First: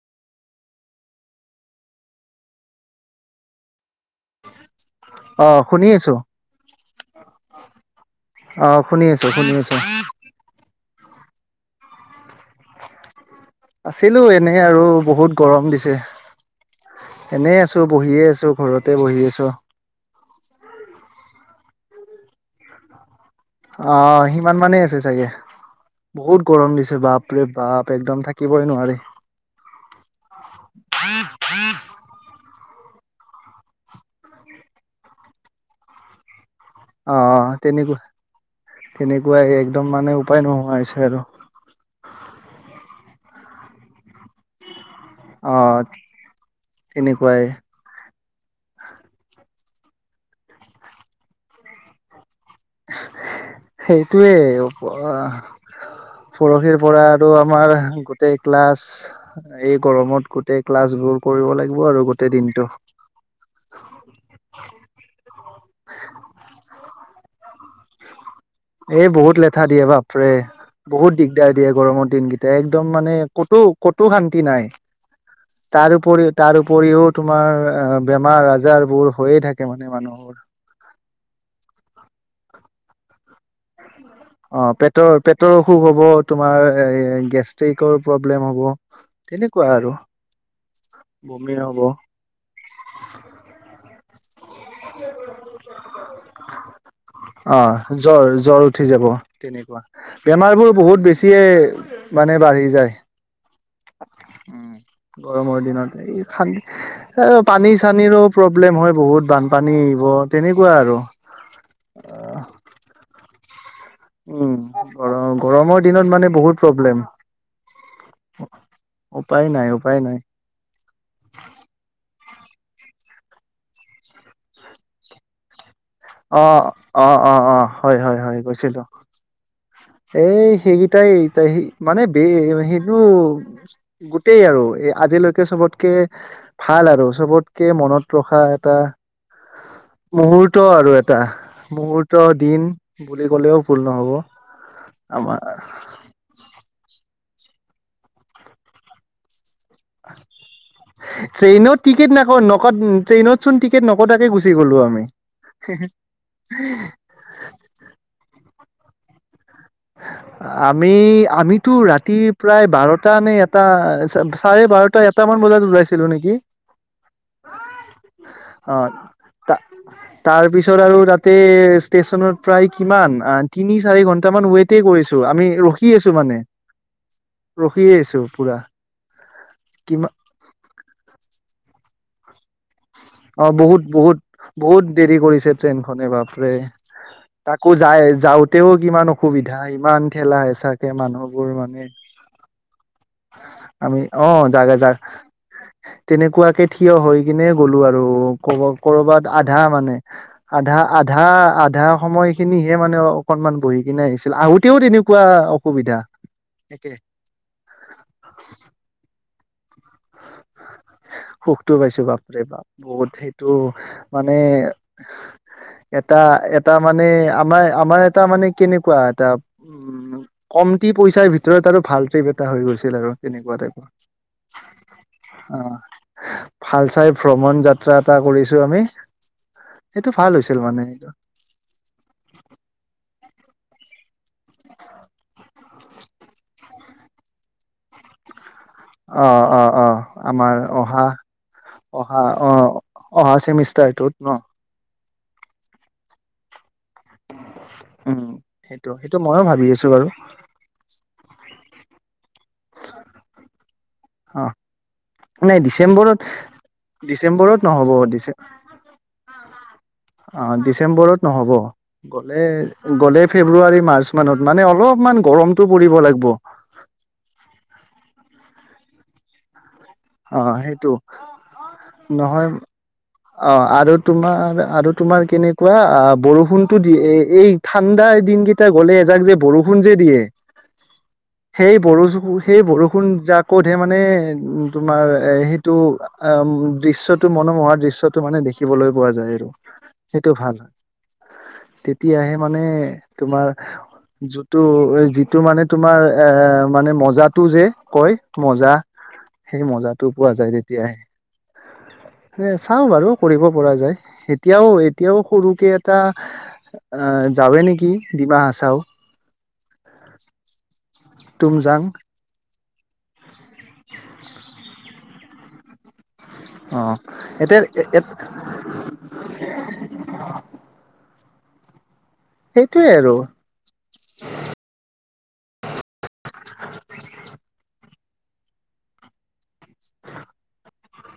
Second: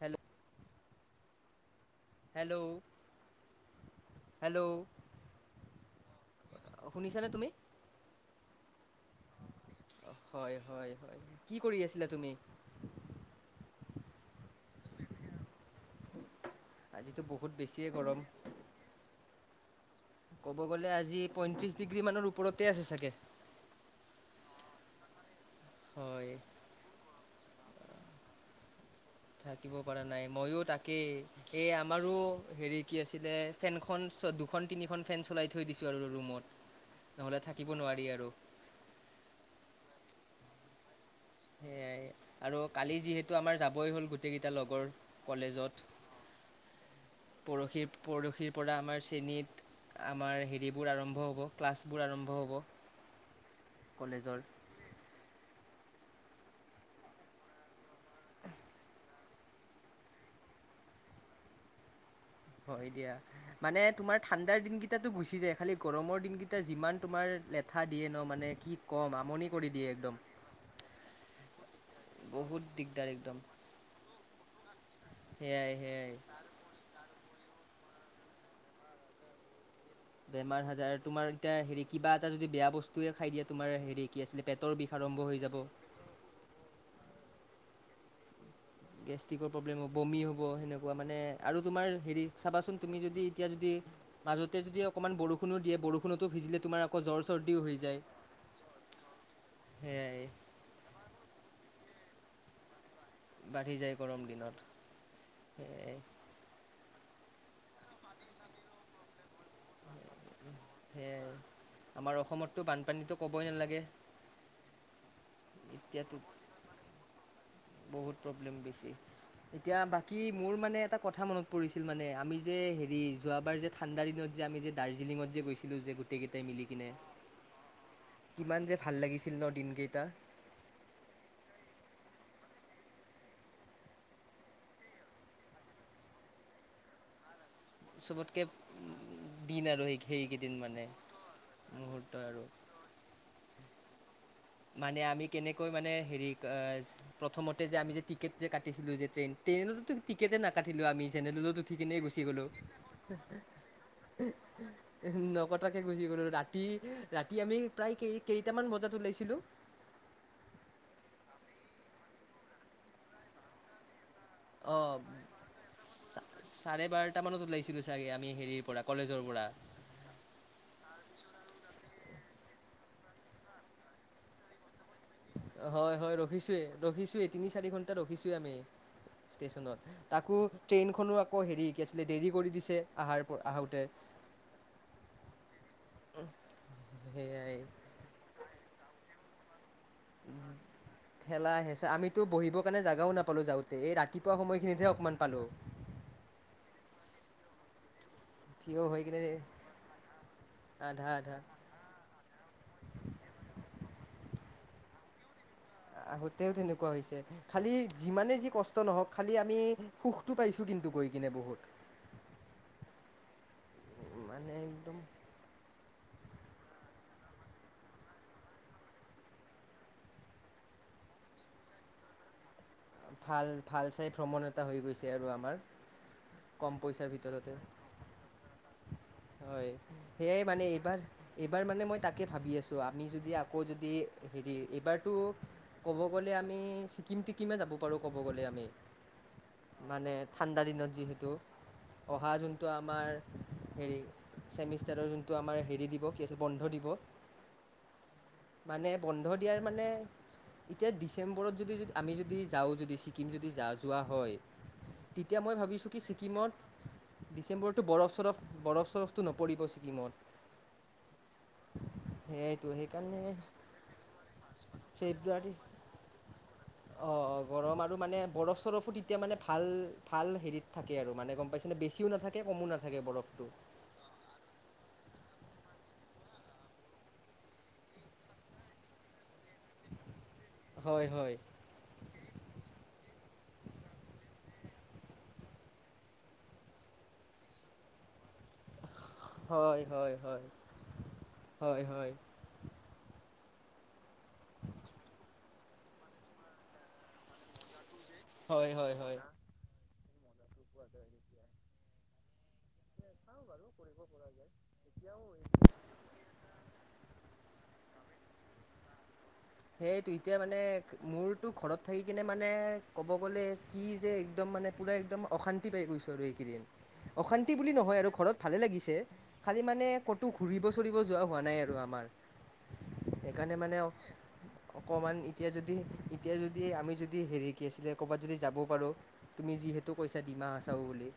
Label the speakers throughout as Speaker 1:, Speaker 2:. Speaker 1: Hello? Hello? Hello
Speaker 2: অ শুনি আছো
Speaker 1: শুনিছানে তুমি।
Speaker 2: আহ শুনি আছো শুনি আছো।
Speaker 1: হয় হয় হয় কি কৰি আছিলা তুমি।
Speaker 2: আছিলো এনে আৰু বহুত গৰম দিছে।
Speaker 1: আজিতো বহুত
Speaker 2: এনেই আছো
Speaker 1: বেছিয়ে গৰম।
Speaker 2: বহিয়ে আছো ঘৰতে বহি আছো।
Speaker 1: ক'ব গ'লে আজি পইয়ত্ৰিশ ডিগ্ৰী মানৰ ওপৰতে আছে চাগে।
Speaker 2: অ সিমান মানেই আছে চাগে
Speaker 1: হয়
Speaker 2: বহুত গৰম দিছে বাপ। ৰে বাপ একদম থাকিবই নোৱি।
Speaker 1: থাকিব পৰা নাই মইো তাকেই এই আমাৰো। হেৰি কি আছিলে ফেনখন চ দুখন তিনিখন ফেন চলাই থৈ দিছো আৰু ৰুমত।
Speaker 2: অ
Speaker 1: নহ'লে থাকিব নোৱাৰি আৰু
Speaker 2: তেনেকুৱা তেনেকুৱাই একদম মানে উপায় নোহোৱা হৈছে আৰু।
Speaker 1: সেইয়াই আৰু কালি যিহেতু আমাৰ যাবই হ'ল গোটেই কেইটা লগৰ
Speaker 2: অ
Speaker 1: কলেজত
Speaker 2: তেনেকুৱাই।
Speaker 1: পৰদশীৰ পৰা আমাৰ শ্ৰেণীত আমাৰ হেৰিবোৰ আৰম্ভ হ'ব ক্লাছবোৰ আৰম্ভ হ'ব।
Speaker 2: সেইটোৱে।
Speaker 1: কলেজৰ [inaudible]
Speaker 2: পৰহিৰ পৰা আৰু আমাৰ গোটেই ক্লাছ এই গৰমত গোটেই ক্লাছ বোৰ কৰিব লাগিব আৰু গ।
Speaker 1: হয় দিয়া মানে তোমাৰ ঠাণ্ডাৰ দিনকেইতাতো গুচি যায় খালি গৰমৰ দিনকেইটা যিমান। তোমাৰ লেঠা দিয়ে ন মানে। কি
Speaker 2: এ
Speaker 1: ক'ম
Speaker 2: বহুত
Speaker 1: আমনি
Speaker 2: লেঠা
Speaker 1: কৰি
Speaker 2: দিয়ে
Speaker 1: একদম
Speaker 2: বাপৰে। বহুত দিগদাৰ দিয়ে গৰমৰ দিনকেইটা
Speaker 1: বহুত
Speaker 2: একদম
Speaker 1: দিগদাৰ
Speaker 2: মানে
Speaker 1: একদম
Speaker 2: কতো কতো শান্তি নাই।
Speaker 1: সেয়াই সেয়াই
Speaker 2: তাৰপৰি তাৰ উপৰিও তোমাৰ বেমাৰ আজাৰ বোৰ হৈয়ে থাকে। মানে মানুহৰ
Speaker 1: বেমাৰ হাজাৰ তোমাৰ এতিয়া হেৰি কিবা এটা যদি বেয়া বস্তুয়ে খাই দিয়াত।
Speaker 2: অ পেটৰ, পেটৰ
Speaker 1: যাব
Speaker 2: অসুখ হ'ব তোমাৰ গেছ। কৰ প্ৰব্লেম হ'ব।
Speaker 1: গেষ্টিকৰ
Speaker 2: তেনেকুৱা
Speaker 1: প্ৰব্লেম হ'ব
Speaker 2: আৰু
Speaker 1: বমি হ'ব সেনেকুৱা মানে
Speaker 2: বমি
Speaker 1: আৰু
Speaker 2: হ'ব
Speaker 1: তোমাৰ হেৰি চাবাচোন তুমি যদি এতিয়া যদি। মাজতে যদি অকণমান বৰষুণ দিয়ে বৰষুণোিজিলে তোমাৰ আকৌ জ্বৰ।
Speaker 2: অ
Speaker 1: চৰ্দিও হৈ যায়
Speaker 2: জ্বৰ, জ্বৰ উঠি যাব তেনেকুৱা
Speaker 1: সেয়াই
Speaker 2: বেমাৰ বোৰ বহুত বেছিয়ে মানে বাঢ়ি যায়
Speaker 1: বাঢ়ি যায় গৰম দিনত
Speaker 2: উ গৰমৰ
Speaker 1: সেয়াই
Speaker 2: দিনত এই খান এ পানী চানীৰো প্ৰব্লেম হয় বহুত বানপানী। হ তেনেকুৱা আৰু।
Speaker 1: সেয়াই আমাৰ অসমতো বানপানীতো ক'বই নালাগে।
Speaker 2: উম গৰ গৰমৰ
Speaker 1: এতিয়াতো
Speaker 2: দিনত মানে বহুত প্ৰব্লেম।
Speaker 1: বহুত প্ৰব্লেম বেছি
Speaker 2: উপায় নাই
Speaker 1: এতিয়া
Speaker 2: উপায় নাই।
Speaker 1: বাকী মোৰ মানে এটা কথা মনত পৰিছিল মানে। আমি যে হেৰি যোৱাবাৰ যে ঠাণ্ডা দিনত যে আমি যে দাৰ্জিলিঙত যে গৈছো যে গোটেই কেইটাই
Speaker 2: অ',
Speaker 1: মিলি কিনে
Speaker 2: অ', অ', অ', হয়, হয়, হয়
Speaker 1: কিমান যে
Speaker 2: গৈছিলোঁ।
Speaker 1: ভাল লাগিছিল ন দিনকেইটা।
Speaker 2: এই সেইকেইটাই এ তাই স। মানে ব সেইটো গোটেই আৰু এ আজিলৈকে চবতকে ভাল। ভাল আৰু চবতকে মনত ৰখা
Speaker 1: চবতকে
Speaker 2: এটা।
Speaker 1: দিন আৰু সেই সেইকেইদিন
Speaker 2: মুহূৰ্ত
Speaker 1: মানে
Speaker 2: আৰু এটা মুহূৰ্ত দিন বুলি ক'লেও ভুল নহ'ব।
Speaker 1: মানে আমি
Speaker 2: আমাৰ
Speaker 1: কেনেকৈ মানে হেৰি প্ৰথমতে যে আমি যে টিকেট যে কাটিছিলো যে ট্ৰেইন ট্ৰেইনততো টিকেটে নাকাটিলো আমি চেনেদত উঠি
Speaker 2: ট্ৰেইনত
Speaker 1: কিনে
Speaker 2: টিকেট
Speaker 1: গুচি
Speaker 2: নাক
Speaker 1: গলো।
Speaker 2: নক ট্ৰেইনত চোন টিকেট নকটাকে গুচি গ'লো আমি।
Speaker 1: নকটাকে গুচি গলো ৰাতি, ৰাতি আমি প্ৰায় কেই কেইটামান বজাত। লৈাইছিলো।
Speaker 2: আমি আমিতো ৰাতি প্ৰায় বাৰটাানে এটা। চাৰে
Speaker 1: অঁ
Speaker 2: বাৰটা এটাামান বজাত ওলাইছিলো নেকি?
Speaker 1: চাৰে বাৰটা মানত ওলাইছিলো চাগে আমি হেৰিৰ
Speaker 2: অ
Speaker 1: পৰা কলেজৰ পৰা।
Speaker 2: তা- তাৰপিছত আৰু তাতে ষ্টেচনত প্ৰায় কিমান তিনি চাৰি ঘন্টামান ৱেট।
Speaker 1: হয় হয় ৰখিছোয়ে ৰখিছোেই তিনি চাৰি ঘন্টা
Speaker 2: ৰখিয়ে আছো
Speaker 1: ৰখিছোৱেই আমি।
Speaker 2: পুৰা
Speaker 1: ষ্টেচনত
Speaker 2: কিমান
Speaker 1: তাকো ট্ৰেইনখনো আকৌ হেৰি কি আছিলে দেৰি কৰি দিছে। আহাৰ
Speaker 2: অ
Speaker 1: আহোতে
Speaker 2: বহুত বহুত, বহুত দেৰি কৰিছে ট্ৰেইনখনে বাপৰে।
Speaker 1: সেয়াই
Speaker 2: তাকো যায় যাওঁতেও কিমান অসুবিধা, এই
Speaker 1: খেলা আহে আছে আমিতো বহিবৰ কাৰণে জাগাও নাপালো যাওঁতে এই
Speaker 2: আমি অ
Speaker 1: ৰাতিপুৱা
Speaker 2: জাগা জা
Speaker 1: সময়খিনিত। অকমান পালো।
Speaker 2: তেনেকুৱাকে থিয় হৈ কিনে গ'লো আৰু। ব
Speaker 1: থিয় হৈ কিনে
Speaker 2: কৰ'বাত আধা মানে আধা, আধা, আধা সময় খিনিহে মানে অকনমান বহি কি আহিছিল আহোঁতেও তেনেকুৱা। অসুবিধা
Speaker 1: আহোতেও তেনেকুৱা
Speaker 2: একে
Speaker 1: হৈছে খালি যিমানে যি কষ্ট নহওক খালি। আমি সুখটো পাইছো কিন্তু গৈ। কিনে বহুত
Speaker 2: সুখতটো পাইছো বাপৰে বাপ বহুত সেইটো
Speaker 1: মানে একদম
Speaker 2: এটা এটা মানে আমাৰ আমাৰ এটা মানে কেনেকুৱা এটা উ উ কমটি পইচাৰ ভিতৰত আৰু ভাল ট্ৰিপ এটা হৈ গৈছে।
Speaker 1: ভাল ভাল চাই ভ্ৰমণ এটা হৈ গৈছে আৰু
Speaker 2: অ
Speaker 1: আমাৰ। কম
Speaker 2: ভাল
Speaker 1: পইচাৰ
Speaker 2: চাই
Speaker 1: ভিতৰতে
Speaker 2: ভ্ৰমণ যাত্ৰা এটা কৰিছো আমি।
Speaker 1: হয়
Speaker 2: সেইটো ভাল
Speaker 1: সেইয়াই
Speaker 2: হৈছিল
Speaker 1: মানে এইবাৰ এইবাৰ মানে মই তাকে ভাবি আছো আমি যদি আকৌ যদি হেৰি এইবাৰতো ক'ব গ'লে আমি ছিকিম টিকিমে যাব বাৰু ক'ব গ'লে আমি।
Speaker 2: অ অ অ
Speaker 1: মানে
Speaker 2: আমাৰ
Speaker 1: ঠাণ্ডা দিনত
Speaker 2: অহা
Speaker 1: যিহেতু অহা যোনটো আমাৰ
Speaker 2: অহা
Speaker 1: হেৰি
Speaker 2: চেমিষ্টাৰটোত ন
Speaker 1: চেমিষ্টাৰৰ তো আমাৰ হেৰি দিব কি আছে বন্ধ দিব।
Speaker 2: উম [unintelligible]
Speaker 1: মানে
Speaker 2: সেইটো সেইটো
Speaker 1: বন্ধ
Speaker 2: ময়ো
Speaker 1: দিয়াৰ
Speaker 2: ভাবি
Speaker 1: মানে
Speaker 2: আছো বাৰু
Speaker 1: এতিয়া ডিচেম্বৰত যদি আমি যদি যাওঁ যদি ছিকিম যদি যা যোৱা হয়।
Speaker 2: অ
Speaker 1: তেতিয়া মই
Speaker 2: নাই
Speaker 1: ভাবিছোঁ কি
Speaker 2: ডিচেম্বৰত
Speaker 1: ছিকিমত
Speaker 2: ডিচেম্বৰত
Speaker 1: ডিচেম্বৰতটো
Speaker 2: নহ'ব
Speaker 1: বৰফ-
Speaker 2: ডিচে
Speaker 1: চৰফ, বৰফ -চৰফটো নপ
Speaker 2: অ ডিচেম্বৰত নহব। গ'লে
Speaker 1: সেয়াইতো
Speaker 2: গ'লে
Speaker 1: সেইকাৰণে
Speaker 2: ফেব্ৰুৱাৰী মাৰ্চ মানত মানে অলপমান গৰমতটো পৰিব লাগিব।
Speaker 1: অ অ গৰম আৰু মানে বৰফ- চৰফো তেতিয়া মানে ভাল ভাল
Speaker 2: অ
Speaker 1: হেৰিত
Speaker 2: সেইটো
Speaker 1: থাকে আৰু মানে গম পাইছে নে বেছিও নাথাকে
Speaker 2: নহয়
Speaker 1: কমো নাথাকে বৰফটো।
Speaker 2: অ আৰু তোমাৰ আৰু তোমাৰ কেনেকুৱা অ বৰষুণতো দিয়ে এই ঠাণ্ডাৰ দিন কেইটা গলে এজাক যে বৰষুণ যে দিয়ে
Speaker 1: হয় হয়
Speaker 2: সেই বৰো সেই বৰষুণ যাক কতহে মানে উ তোমাৰ এ সেইটো অ দৃশ্যটো মনোমোহাৰ দৃশ্যটো মানে দেখিবলৈ পোৱা যায় আৰু,
Speaker 1: হয় হয়
Speaker 2: সেইটো ভাল হয়
Speaker 1: হয় হয়
Speaker 2: তেতিয়াহে মানে তোমাৰ যিটো যিটো মানে তোমাৰ এ মানে মজাটো যে কয় মজা।
Speaker 1: হয় হয় হয়
Speaker 2: লো পোৱা যায় তেতিয়াহে। উ [unintelligible] চাওঁ বাৰু কৰিব পৰা যায়, এতিয়াও এতিয়াও সৰুকে এটা অ যাওঁৱে নেকি ডিমা হাছাও?
Speaker 1: সেইটো এতিয়া মানে মোৰতো ঘৰত
Speaker 2: তুমজাং
Speaker 1: থাকি কিনে মানে ক'ব গ'লে কি যে একদম মানে পূৰা একদম অশান্তি পাই গৈছো ৰেই।
Speaker 2: অ
Speaker 1: অশান্তি
Speaker 2: এতিয়া
Speaker 1: বুলি নহয় আৰু ঘৰত ভালে লাগিছে, খালি মানে ক'তো ঘূৰিব চৰিব যোৱা হোৱা নাই আৰু। আমাৰ,
Speaker 2: সেইটোয়ে আৰু
Speaker 1: সেইকাৰণে মানে অকমান এতিয়া যদি এতিয়া যদি আমি যদি হেৰি কি আছিলে ক'ৰবাত যদি যাব পাৰোঁ তুমি যিহেতু কৈছা ডিমাহাছাও বুলি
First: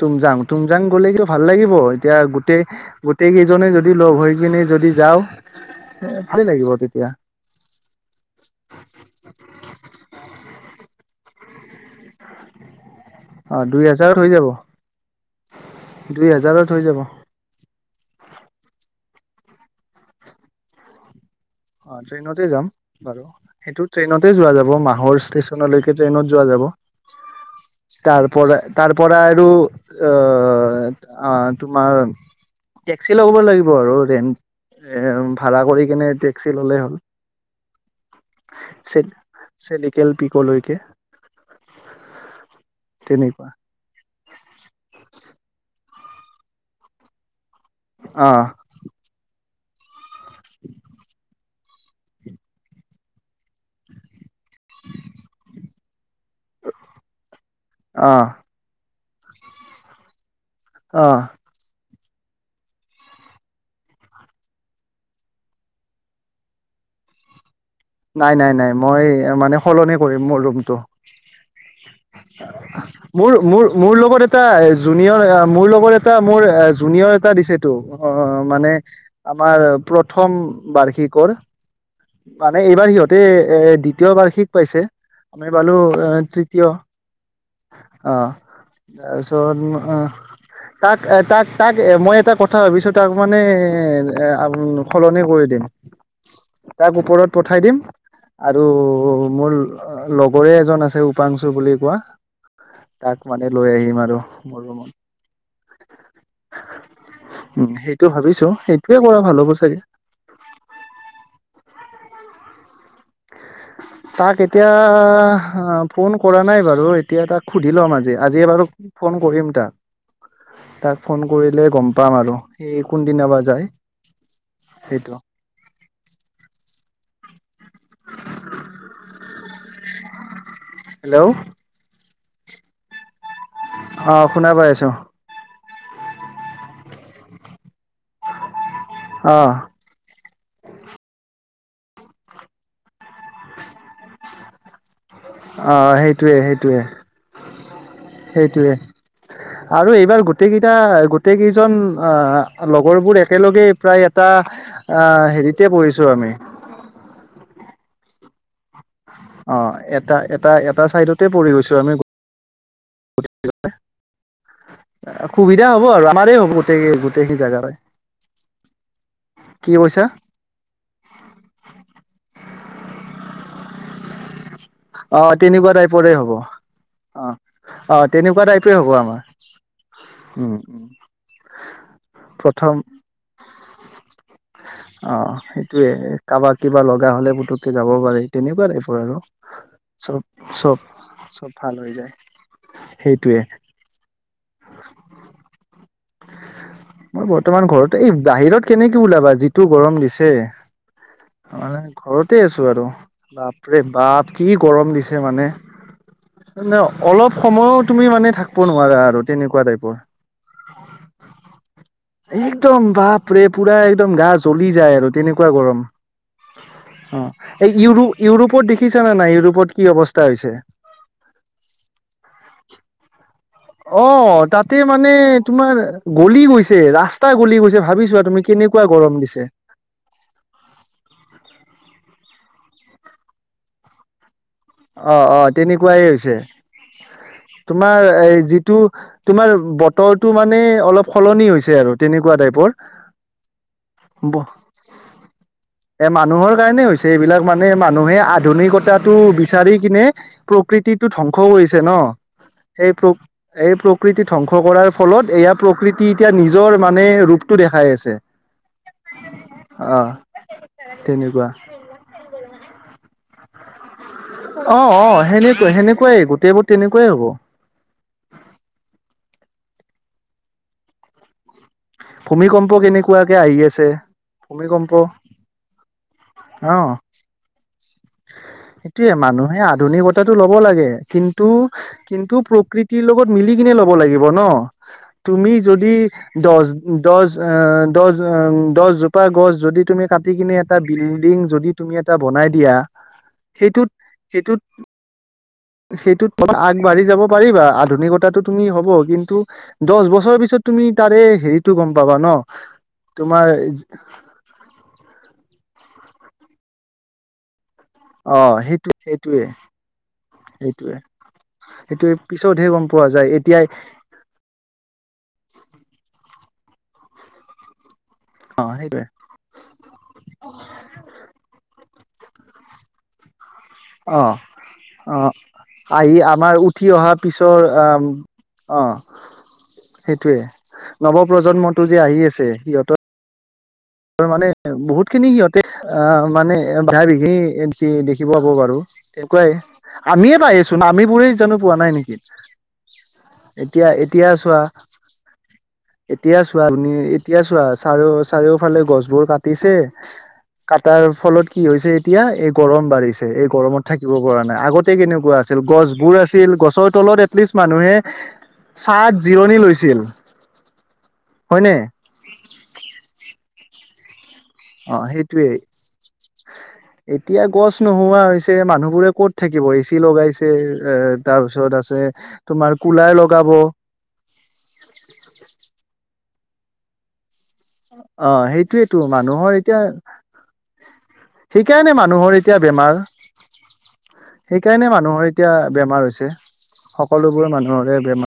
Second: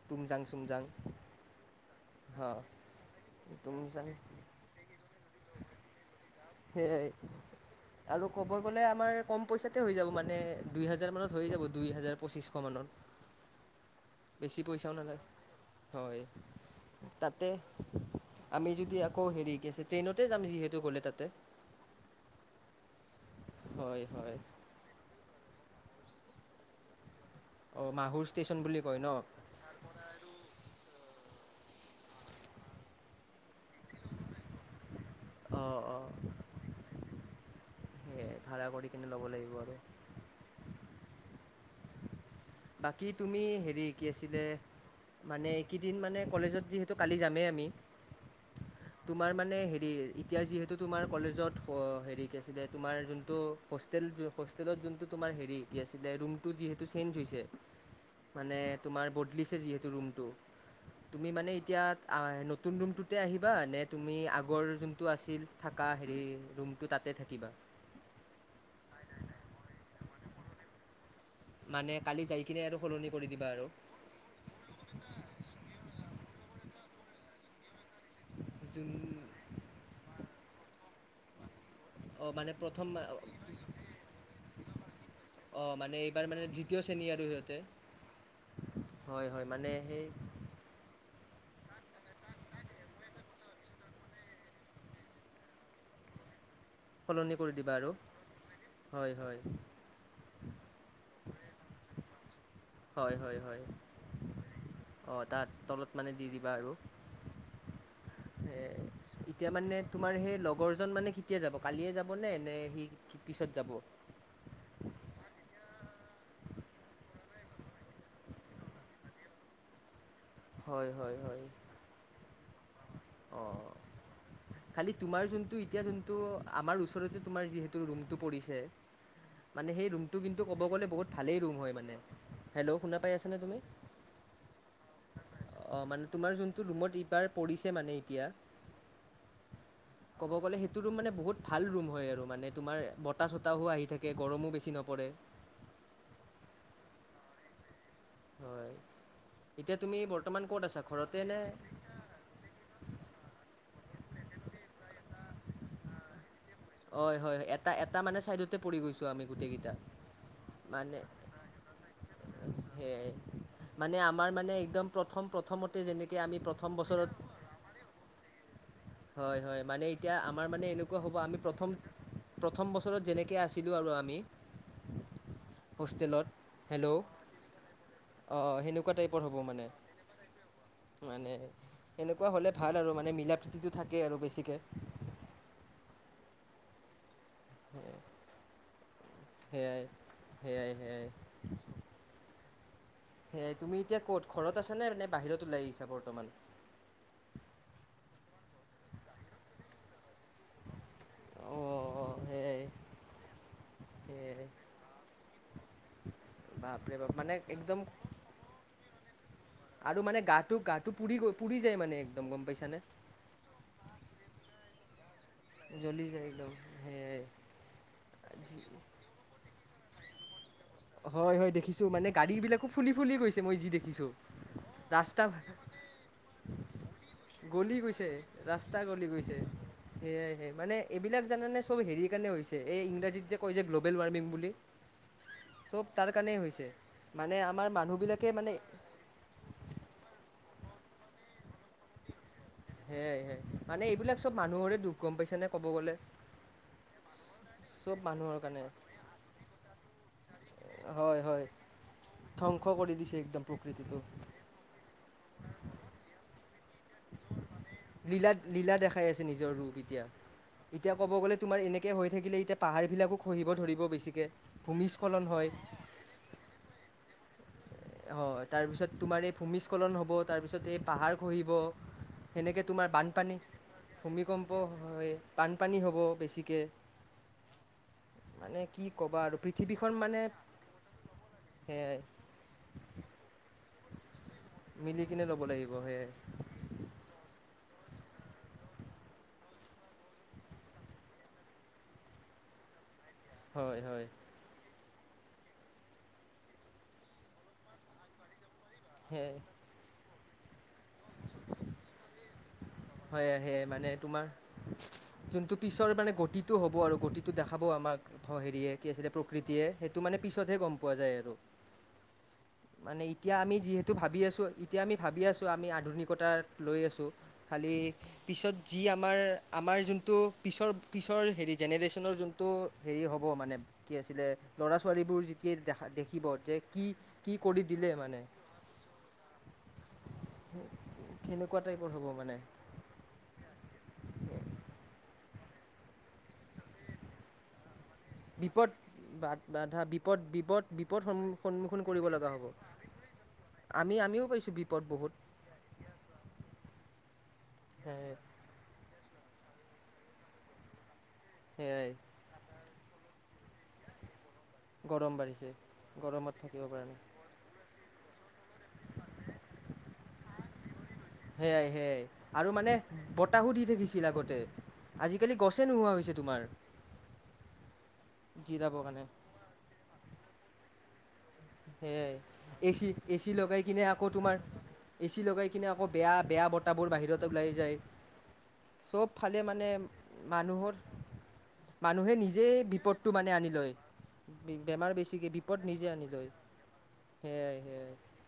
Speaker 2: তুমজাং, তুমজাং গ'লে কিয় ভাল লাগিব, এতিয়া
Speaker 1: হা
Speaker 2: গোটেই গোটেই কেইজনে যদি
Speaker 1: তুমজাং
Speaker 2: ল'গ হৈ কিনে যদি যাওঁ ভালেই লাগিব
Speaker 1: সেইয়াই
Speaker 2: তেতিয়া
Speaker 1: আৰু ক'ব গ'লে আমাৰ ক'ম পইচাতে হৈ যাব মানে দুই হাজাৰ মানত হৈ যাব দুই হাজাৰ পঁচিছশ মানত
Speaker 2: অ দুই হাজাৰত হৈ যাব
Speaker 1: বেছি পইচাও নালাগে। হয়
Speaker 2: দুই হাজাৰত হৈ যাব
Speaker 1: তাতে আমি যদি আকৌ হেৰি কি আছে ট্ৰেইনতে যাম যিহেতু গ'লে তাতে।
Speaker 2: অ ট্ৰেইনতে যাম বাৰু সেইটো
Speaker 1: হয়
Speaker 2: ট্ৰেইনতে
Speaker 1: হয়
Speaker 2: যোৱা যাব মাহৰ ষ্টেচন লৈকে ট্ৰেনত যোৱা যাব
Speaker 1: অঁ মাহুৰ
Speaker 2: তাৰ
Speaker 1: ষ্টেচন
Speaker 2: পৰা
Speaker 1: বুলি
Speaker 2: তাৰ
Speaker 1: কয় ন
Speaker 2: পৰা আৰু আহ অ তোমাৰ টেক্সি লব লাগিব আৰু ৰেন এ ভাড়া
Speaker 1: অঁ
Speaker 2: কৰি
Speaker 1: অঁ
Speaker 2: কেনে টেক্সি ললেই হ'ল।
Speaker 1: সেয়াই ভাড়া কৰি কিনে ল'ব লাগিব আৰু
Speaker 2: চেলিকেল পিক'লৈকে।
Speaker 1: বাকী তুমি
Speaker 2: তেনেকুৱা
Speaker 1: হেৰি কি আছিলে মানে এই কেইদিন মানে কলেজত যিহেতু কালি যামেই আমি
Speaker 2: আহ
Speaker 1: তোমাৰ মানে হেৰি এতিয়া যিহেতু তোমাৰ কলেজত হ হেৰি কি আছিলে তোমাৰ যোনটো হোষ্টেল-হ হোষ্টেলত যোনটো তোমাৰ হেৰি, কি আছিলে? ৰুমটো যিহেতু চেঞ্জ হৈছে।
Speaker 2: অ
Speaker 1: মানে তোমাৰ বদলিছে যিহেতু ৰুমটো,
Speaker 2: অ
Speaker 1: তুমি মানে এতিয়া আ নতুন ৰুমটোতে আহিবা নে, তুমি আগৰ যোনটো আছিল থাকা হেৰি ৰুমটো তাত তাতে থাকিবা।
Speaker 2: নাই-নাই-নাই মই মানে সলনি কৰিম, মোৰ ৰুমটো।
Speaker 1: মানে কালি যাই কিনে আৰু সলনি কৰি দিবা আৰু
Speaker 2: মোৰ-মোৰ-মোৰ লগত এটা জুনিয়ৰ, মোৰ লগত এটা মোৰ জুনিয়ৰ এটা দিছেটো, অ, মানে
Speaker 1: যোন
Speaker 2: আমাৰ প্ৰথম বাৰ্ষিকৰ
Speaker 1: অ মানে প্ৰথম
Speaker 2: এইবাৰ সিহঁতে এ দ্বিতীয় বাৰ্ষিক পাইছে, আমি
Speaker 1: অ
Speaker 2: পালোঁ
Speaker 1: মানে এইবাৰ মানে
Speaker 2: তৃতীয়।
Speaker 1: দ্বিতীয় শ্ৰেণী আৰু সিহঁতে।
Speaker 2: অহ,
Speaker 1: হয় হয় মানে
Speaker 2: তাৰপিছত
Speaker 1: সেই
Speaker 2: অহ, তাক এই তাক তাক এ মই এটা কথা ভাবিছো, তাক মানে সলনি কৰি দিম।
Speaker 1: [inaudible]
Speaker 2: তাক ওপৰত
Speaker 1: কৰি
Speaker 2: পঠাই
Speaker 1: দিবা
Speaker 2: দিম।
Speaker 1: আৰু
Speaker 2: আৰু
Speaker 1: হয় হয়
Speaker 2: মোৰ লগৰে এজন আছে, উপাংশু বুলি কোৱা। তাক মানে
Speaker 1: হয়-হয়-হয়
Speaker 2: লৈ আহিম আৰু মোৰ ৰুমত
Speaker 1: অ, তাত তলত মানে দি দিবা আৰু
Speaker 2: উম সেইটো ভাবিছো
Speaker 1: এ
Speaker 2: সেইটোয়ে কৰা ভাল
Speaker 1: এতিয়া
Speaker 2: হ'ব
Speaker 1: মানে
Speaker 2: চাগে
Speaker 1: তোমাৰ সেই লগৰজন মানে, কেতিয়া যাব কালিয়ে যাব নে? এনে সি পিছত যাব।
Speaker 2: তাক এতিয়া ফোন কৰা নাই বাৰু, এতিয়া তাক সুধি লম আজি-আজি বাৰু ফোন কৰিম
Speaker 1: হয়
Speaker 2: তাক-তাক
Speaker 1: হয়
Speaker 2: ফোন
Speaker 1: হয়
Speaker 2: কৰিলে গম পাম আৰু। সি কোনদিনা বা
Speaker 1: অ,
Speaker 2: যায়
Speaker 1: খালি
Speaker 2: সেইটো
Speaker 1: তোমাৰ যোনটো এতিয়া যোনটো আমাৰ ওচৰতে তোমাৰ যিহেতু ৰুমটো পৰিছে, মানে সেই ৰুমটো কিন্তু ক'ব গ'লে বহুত
Speaker 2: হেল্ল'
Speaker 1: ভালেই ৰুম হয় মানে। হেল্ল' শুনা পাই আছেনে তুমি?
Speaker 2: অহ, শুনা পাই আছো।
Speaker 1: অ, মানে তোমাৰ যোনটো ৰুমত এইবাৰ পৰিছে মানে এতিয়া
Speaker 2: অ
Speaker 1: ক'ব গ'লে সেইটো ৰুম মানে বহুত ভাল ৰুম হয় আৰু মানে তোমাৰ বতাহ- চতাহো আহি থাকে, গৰমো বেছি নপৰে
Speaker 2: অহ, সেইটোৱে-সেইটোৱে-সেইটোৱে
Speaker 1: হয় এতিয়া
Speaker 2: আৰু
Speaker 1: তুমি
Speaker 2: এইবাৰ
Speaker 1: বৰ্তমান
Speaker 2: গোটেই
Speaker 1: ক'ত
Speaker 2: কেইটা,
Speaker 1: আছা ঘৰতে
Speaker 2: গোটেই
Speaker 1: নে
Speaker 2: কেইজন আহ লগৰবোৰ একেলগে প্ৰায় এটা অ, হেৰিতে পৰিছো আমি
Speaker 1: হয়-হয়, এটা-এটা মানে চাইডতে পৰি গৈছো।
Speaker 2: অ, এটা-এটা-এটা চাইডতে পৰি গৈছো আমি।
Speaker 1: সেইয়া মানে আমাৰ মানে একদম,
Speaker 2: সুবিধা
Speaker 1: প্ৰথম-প্ৰথমতে
Speaker 2: হ'ব আৰু
Speaker 1: যেনেকে
Speaker 2: আমাৰে
Speaker 1: আমি
Speaker 2: হ'ব
Speaker 1: প্ৰথম
Speaker 2: গোটেই
Speaker 1: বছৰত
Speaker 2: গোটেইখিনি জেগাৰে
Speaker 1: হয়-হয়
Speaker 2: কি
Speaker 1: মানে
Speaker 2: কৈছা
Speaker 1: এতিয়া আমাৰ মানে এনেকুৱা হ'ব আমি প্ৰথম প্ৰথম বছৰত যেনেকে আছিলোঁ আৰু আমি
Speaker 2: অ, তেনেকুৱা টাইপৰে
Speaker 1: হোষ্টেলত
Speaker 2: হ'ব। অ-অ
Speaker 1: অ, সেনেকুৱা টাইপৰ হ'ব মানে।
Speaker 2: উম উম
Speaker 1: মানে এনেকুৱা হ'লে
Speaker 2: প্ৰথম
Speaker 1: ভাল আৰু, মানে মিলা প্ৰীতিটো থাকে আৰু বেছিকে
Speaker 2: অ, সেইটোয়ে কাৰোবাক কিবা লগা হ'লে পুতুকে যাব পাৰি, তেনেকুৱা তাইপৰ আৰু
Speaker 1: সেয়াই সেয়াই সেয়াই
Speaker 2: চব-চব-চব, ভাল হৈ যায়। সেইটোয়ে
Speaker 1: সেইয়া, তুমি এতিয়া ক'ত ঘৰত আছা নে-নে বাহিৰত ওলাই আহিচা ব
Speaker 2: মই বৰ্তমান ঘৰতে। এই বাহিৰত কেনেকে ওলাবা যিটো গৰম দিছে।
Speaker 1: অ',
Speaker 2: মই মানে
Speaker 1: অ',
Speaker 2: ঘৰতে
Speaker 1: সেয়াই
Speaker 2: আছো আৰু বাপৰে-বাপ কি গৰম দিছে মানে
Speaker 1: উ [inaudible]
Speaker 2: ন অলপ সময়ো তুমি মানে থাকিব নোৱাৰা আৰু তেনেকুৱা টাইপৰ
Speaker 1: আৰু মানে গাটো গাটো পুৰি গ'ল, পুৰি যায়, মানে একদম গম পাইছা নে।
Speaker 2: বাপৰে পুৰা একদম গা চলি যায় আৰু তেনেকুৱা গৰম
Speaker 1: জ্বলি যায় একদম
Speaker 2: অ
Speaker 1: সেয়াই।
Speaker 2: এই ইউৰোপ ইউৰোপত দেখিছানে নাই ইউৰোপত, কি অৱস্থা হৈছে,
Speaker 1: হয় হয় দেখিছো মানে গাড়ী বিলাকো ফুলি ফুলি গৈছে, মই যি
Speaker 2: অ
Speaker 1: দেখিছোঁ।
Speaker 2: তাতে মানে
Speaker 1: ৰাস্তা
Speaker 2: তোমাৰ গলি গৈছে ৰাস্তা গলি গৈছে ভাবিছোৱা তুমি, কি কেনেকুৱা গৰম দিছে।
Speaker 1: সেয়াইে সে মানে এইবিলাক জানে চব হেৰি কাৰণে হৈছে এই ইংৰাজীত যে কৈ যে গ্ল'বেল ৱাৰ্মিং বুলি।
Speaker 2: অ অ
Speaker 1: চব
Speaker 2: তেনেকুৱাই
Speaker 1: তাৰ
Speaker 2: হৈছে
Speaker 1: কাৰণেই মানে আমাৰ
Speaker 2: তোমাৰ
Speaker 1: মানুহবিলাকে
Speaker 2: এই
Speaker 1: মানে
Speaker 2: যিটো তোমাৰ বতৰ টো মানে অলপ সলনি হৈছে আৰু তেনেকুৱা টাইপ
Speaker 1: সেয়াই সেয়াই মানে এইবিলাক চব মানুহৰে দুখ গম পাইছেনে ক'ব গ'লে
Speaker 2: মানুহৰ কাৰণে হৈছে। মানে
Speaker 1: চব
Speaker 2: মানুহে
Speaker 1: মানুহৰ কাৰণে
Speaker 2: আধুনিকতাটো বিচাৰি কিনে প্ৰকৃতিটো
Speaker 1: হয়
Speaker 2: ধ্বংস
Speaker 1: হয়
Speaker 2: কৰিছে ন
Speaker 1: ধ্বংস
Speaker 2: এই
Speaker 1: কৰি
Speaker 2: প্ৰ
Speaker 1: দিছে একদম
Speaker 2: এই
Speaker 1: প্ৰকৃতিটো
Speaker 2: প্ৰকৃতি ধ্বংস কৰাৰ, ফলত এয়া প্ৰকৃতি এতিয়া নিজ মানে ৰূপটো দেখা।
Speaker 1: লীলা লীলা দেখাই আছে নিজৰ ৰূপ এতিয়া
Speaker 2: অ'
Speaker 1: এতিয়া ক'ব গ'লে
Speaker 2: তেনেকুৱা
Speaker 1: তোমাৰ এনেকে হৈ থাকিলে এতিয়া পাহাৰ বিলাকো খহিব ধৰিব। বেছিকৈ
Speaker 2: অ অ
Speaker 1: ভূমিস্খলন হয়
Speaker 2: সেনেকুৱা সেনেকুৱাই গোটেইবোৰ তেনেকুৱাই হ'ব।
Speaker 1: হয় তাৰপিছত তোমাৰ এই ভূমিস্খলন হ'ব, তাৰপিছত এই পাহাৰ খহিব, সেনেকৈ
Speaker 2: ভূমিকম্প
Speaker 1: তোমাৰ
Speaker 2: কেনেকুৱাকে
Speaker 1: বানপানী,
Speaker 2: আহি আছে
Speaker 1: ভূমিকম্প হয় বানপানী হ'ব বেছিকৈ।
Speaker 2: অ'
Speaker 1: [unintelligible]
Speaker 2: সেইটোয়ে
Speaker 1: ক'বা আৰু
Speaker 2: মানুহে
Speaker 1: পৃথিৱীখন মানে
Speaker 2: আধুনিকতাটো ল'ব লাগে কিন্তু
Speaker 1: সেয়াই
Speaker 2: কিন্তু প্ৰকৃতি, লগত মিলি কিনে ল'ব লাগিব ন
Speaker 1: মিলি কিনে ল'ব
Speaker 2: তুমি
Speaker 1: লাগিব
Speaker 2: যদি
Speaker 1: সেয়াই
Speaker 2: দহ দহ দহ দহজোপা গছ যদি তুমি কাটি কিনে এটা বিল্ডিং যদি তুমি এটা বনাই দিয়া
Speaker 1: হয়
Speaker 2: সেইটোত
Speaker 1: হয়
Speaker 2: সেইটোত সেইটোত অল আগবাঢ়ি যাব পাৰিবা আধুনিকতাটোত। তুমি হ'ব কিন্তু
Speaker 1: সেয়াই
Speaker 2: দহ বছৰৰ পিছত তুমি তাৰে হেৰিটো গম পাবা ন,
Speaker 1: হয়
Speaker 2: তোমাৰ
Speaker 1: সে মানে তোমাৰ যোনটো পিছৰ মানে গতিটো হ'ব আৰু গতিটো দেখাব আমাক,
Speaker 2: অ
Speaker 1: হেৰিয়ে কি
Speaker 2: সেইটো
Speaker 1: আছিলে
Speaker 2: সেইটোৱে
Speaker 1: প্ৰকৃতিয়ে সেইটো মানে পিছতহে গম পোৱা
Speaker 2: সেইটোৱে
Speaker 1: যায় আৰু
Speaker 2: সেইটোৱে পিছতহে গম
Speaker 1: মানে
Speaker 2: পোৱা যায়
Speaker 1: এতিয়া আমি
Speaker 2: এতিয়াই
Speaker 1: যিহেতু ভাবি আছো এতিয়া আমি ভাবি আছো আমি আধুনিকতাত লৈ আছোঁ খালী পিছত
Speaker 2: অ
Speaker 1: যি
Speaker 2: সেইটোৱে
Speaker 1: আমাৰ আমাৰ যোনটো পিছৰ পিছৰ হেৰি জেনেৰেচন যোনটো হেৰি হ'ব মানে, কি
Speaker 2: অ
Speaker 1: আছিলে ল'ৰা
Speaker 2: অ
Speaker 1: ছোৱালীবোৰ যেতিয়া দেখা
Speaker 2: আহি
Speaker 1: দেখিব
Speaker 2: আমাৰ
Speaker 1: যে
Speaker 2: উঠি
Speaker 1: কি
Speaker 2: অহা
Speaker 1: কি
Speaker 2: পিছৰ
Speaker 1: কৰি দিলে
Speaker 2: আহ
Speaker 1: মানে
Speaker 2: অ সেইটোৱে
Speaker 1: সেনেকুৱা
Speaker 2: নৱপ্ৰজন্মটো
Speaker 1: টাইপৰ
Speaker 2: যে
Speaker 1: হ'ব
Speaker 2: আহি
Speaker 1: মানে
Speaker 2: আছে সিহঁতৰ, ত মানে বহুত খিনি সিহঁতে আহ মানে ভাই বিহিনি, দেখিব পাব
Speaker 1: বিপদ
Speaker 2: বাৰু তেনেকুৱাই
Speaker 1: বাধা বিপদ
Speaker 2: আমিয়ে
Speaker 1: বিপদ
Speaker 2: পাইছোন
Speaker 1: বিপদ
Speaker 2: আমিবোৰে জানো পোৱা
Speaker 1: সন্মুখীন
Speaker 2: নাই
Speaker 1: কৰিব
Speaker 2: নেকি?
Speaker 1: লগা হ'ব
Speaker 2: এতিয়া
Speaker 1: আমি আমিও
Speaker 2: এতিয়া
Speaker 1: পাইছোঁ
Speaker 2: চোৱা
Speaker 1: বিপদ বহুত
Speaker 2: এতিয়া চোৱা তুমি এতিয়া ছোৱা চাৰি
Speaker 1: সেয়াই
Speaker 2: চাৰিওফালে গছবোৰ কাটিছে, তাৰ ফলত কি
Speaker 1: সেয়াই
Speaker 2: হৈছে এতিয়া এই গৰম বাঢ়িছে এই গৰমত থাকিব। নাই আগতে
Speaker 1: গৰম
Speaker 2: কেনেকুৱা
Speaker 1: বাঢ়িছে
Speaker 2: আছিল গছবোৰ
Speaker 1: গৰমত
Speaker 2: আছিল
Speaker 1: থাকিব পৰা
Speaker 2: গছৰ
Speaker 1: নাই
Speaker 2: তলত এটলিষ্ট মানুহে। ছাহ, জিৰণি লৈছিল।
Speaker 1: সেয়াই
Speaker 2: হয়নে
Speaker 1: সেয়াই আৰু মানে বতাহো দি থাকিছিল আগতে,
Speaker 2: অ
Speaker 1: আজিকালি
Speaker 2: সেইটোৱে
Speaker 1: গছে নোহোৱা হৈছে তোমাৰ
Speaker 2: এতিয়া গছ নোহোৱা হৈছে
Speaker 1: জিৰাবৰ কাৰণে
Speaker 2: মানুহবোৰে ক'ত থাকিব এ চি লগাইছে এ। তাৰপিছত
Speaker 1: সে
Speaker 2: আছে তোমাৰ
Speaker 1: এচি
Speaker 2: কুলাৰ
Speaker 1: এচি
Speaker 2: লগাব
Speaker 1: লগাই কিনে আকৌ তোমাৰ এচি লগাই কিনে আকৌ বেয়া। বেয়া বতটাবোৰ বাহিৰত ওলাই। যায়
Speaker 2: অ সেইটোৱেটো
Speaker 1: চব ফালে
Speaker 2: মানুহৰ
Speaker 1: মানে
Speaker 2: এতিয়া
Speaker 1: মানুহৰ
Speaker 2: সেইকাৰণে
Speaker 1: মানুহে
Speaker 2: মানুহৰ
Speaker 1: নিজে
Speaker 2: এতিয়া বেমাৰ
Speaker 1: বিপদটো মানে আনি লয়।
Speaker 2: সেইকাৰণে
Speaker 1: বেমাৰ
Speaker 2: মানুহৰ
Speaker 1: বেছিকৈ
Speaker 2: এতিয়া
Speaker 1: বিপদ নিজে
Speaker 2: বেমাৰ
Speaker 1: আনি লয়
Speaker 2: হৈছে সকলোবোৰে
Speaker 1: সেয়াই সেয়াই
Speaker 2: মানুহৰে বেমাৰ।